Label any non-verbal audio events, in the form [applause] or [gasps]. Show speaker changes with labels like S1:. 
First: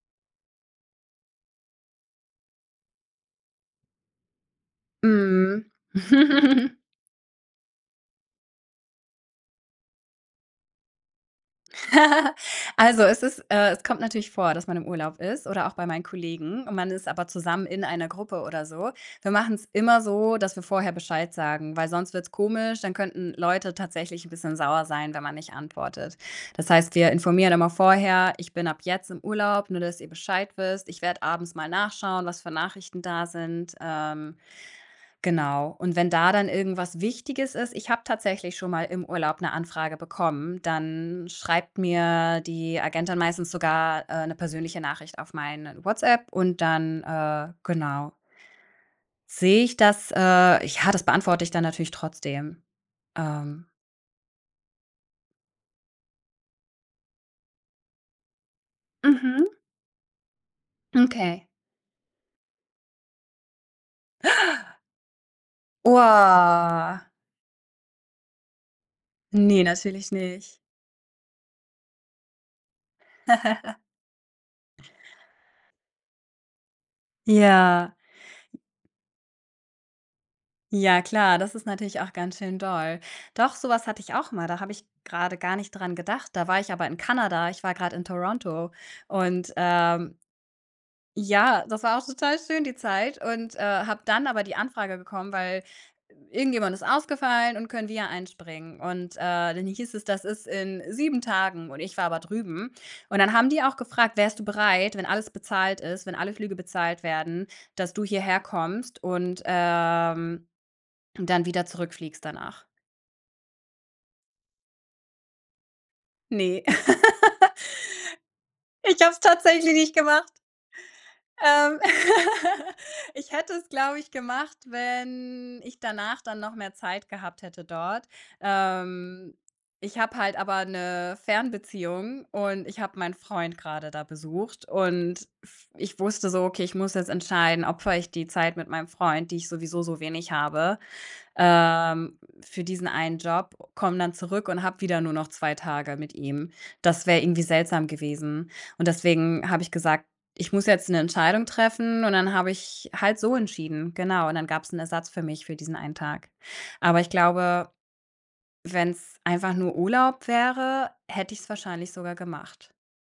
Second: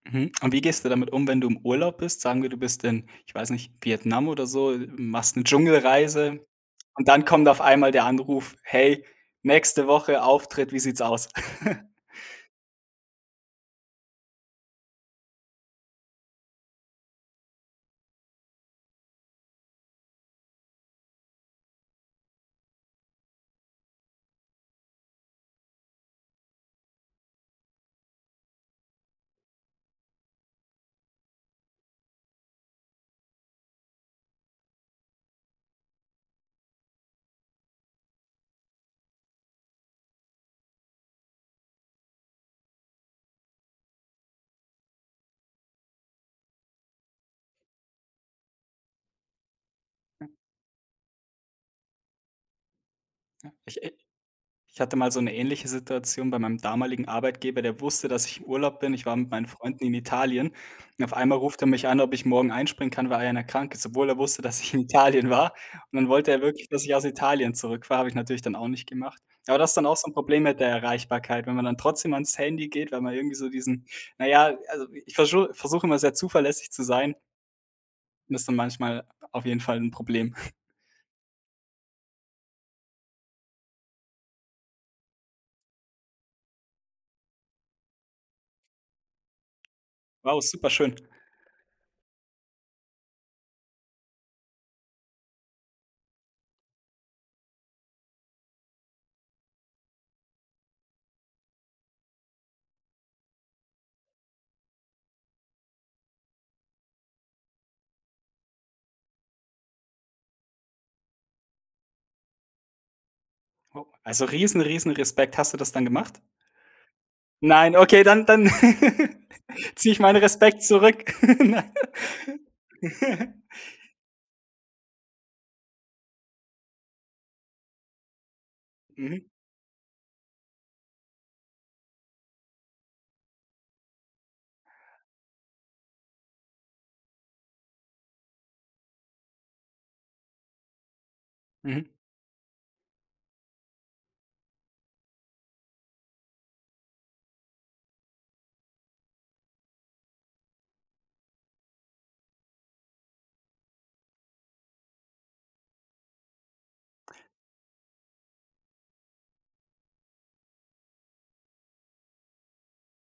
S1: Mhm. Und wie gehst du damit um, wenn du im Urlaub bist? Sagen wir, du bist in, ich weiß nicht, Vietnam oder so, machst 'ne
S2: Mhm.
S1: Dschungelreise,
S2: [laughs]
S1: und dann kommt auf einmal der Anruf: „Hey, nächste Woche Auftritt, wie sieht's aus?“ [giggles]
S2: [laughs] Also, es ist äh, es kommt natürlich vor, dass man im Urlaub ist oder auch bei meinen Kollegen, und man ist aber zusammen in einer Gruppe oder so. Wir machen's immer so, dass wir vorher Bescheid sagen, weil sonst wird's komisch. Dann könnten Leute tatsächlich 'n bisschen sauer sein, wenn man nicht antwortet. Das heißt, wir informieren immer vorher: „Ich bin ab jetzt im Urlaub, nur dass ihr Bescheid wisst. Ich werde abends mal nachschauen, was für Nachrichten da sind.“ Ähm, genau. Und wenn da dann irgendwas Wichtiges ist ich habe tatsächlich schon mal im Urlaub 'ne Anfrage bekommen, dann schreibt mir die Agentin meistens sogar, äh, 'ne persönliche Nachricht auf meine WhatsApp und dann äh, genau sehe ich das. Äh, ja, das beantworte ich da natürlich trotzdem,
S1: Ja.
S2: ähm
S1: Ich, äh ich hatte mal so 'ne ähnliche Situation bei meinem damaligen Arbeitgeber, der wusste, dass ich im Urlaub bin. Ich war mit meinen
S2: Mhm.
S1: Freunden in Italien, und auf einmal
S2: Okay.
S1: ruft er mich an, ob ich morgen einspringen kann, weil einer krank ist, obwohl er wusste, dass ich
S2: [gasps]
S1: in Italien war. Und dann wollte er wirklich, dass ich
S2: Boah.
S1: aus Italien zurückfahre. Habe ich natürlich dann auch nicht gemacht. Aber
S2: Ne,
S1: das ist dann auch so
S2: natürlich
S1: 'n Problem
S2: nicht.
S1: mit der Erreichbarkeit, wenn man dann trotzdem ans Handy geht, weil man irgendwie so
S2: [giggles]
S1: diesen na ja, also, ich verschu versuche immer sehr zuverlässig zu sein
S2: Ja.
S1: und das ist dann manchmal auf jeden Fall 'n Problem. [snorts]
S2: Ja klar, das ist natürlich auch ganz schön doll. Doch, so was hatte ich auch mal, da habe ich grade gar nicht dran gedacht. Da war ich aber in Kanada, ich war grad in Toronto und, ähm,
S1: Wow, super schön.
S2: ja, das war auch total schön die Zeit und, äh, habe dann aber die Anfrage bekommen, weil irgendjemand ist ausgefallen und können wir einspringen. Und, äh, dann hieß es, das ist in 7 Tagen und ich war aber drüben. Und dann haben die auch gefragt: „Wärst du bereit, wenn alles bezahlt ist, wenn alle Flüge bezahlt werden, dass du hierher kommst und, ähm, dann wieder zurückfliegst danach?“
S1: Oh, also riesen, riesen Respekt. Hast du das dann gemacht?
S2: Ne. [laughs]
S1: Nein, okay, dann dann
S2: Ich habe es
S1: [laughs]
S2: tatsächlich
S1: ziehe
S2: nicht
S1: ich meine
S2: gemacht.
S1: Respekt zurück.
S2: Ähm, [laughs] ich
S1: [laughs]
S2: hätte es, glaube ich, gemacht, wenn ich danach dann noch mehr Zeit gehabt hätte dort.
S1: Mhm.
S2: Ähm, ich habe halt aber 'ne Fernbeziehung und ich habe meinen Freund grade da besucht und f ich wusste so: Okay, ich muss jetzt entscheiden, opfere ich die Zeit mit meinem Freund, die ich sowieso so wenig habe,
S1: Mhm.
S2: ähm, für diesen einen Job, komme dann zurück und habe wieder nur noch 2 Tage mit ihm. Das wäre irgendwie seltsam gewesen und deswegen habe ich gesagt: „Ich muss jetzt 'ne Entscheidung treffen“ und dann habe ich halt so entschieden. Genau, und dann gab's 'n Ersatz für mich für diesen einen Tag. Aber ich glaube, wenn's einfach nur Urlaub wäre, hätte ich's wahrscheinlich sogar gemacht.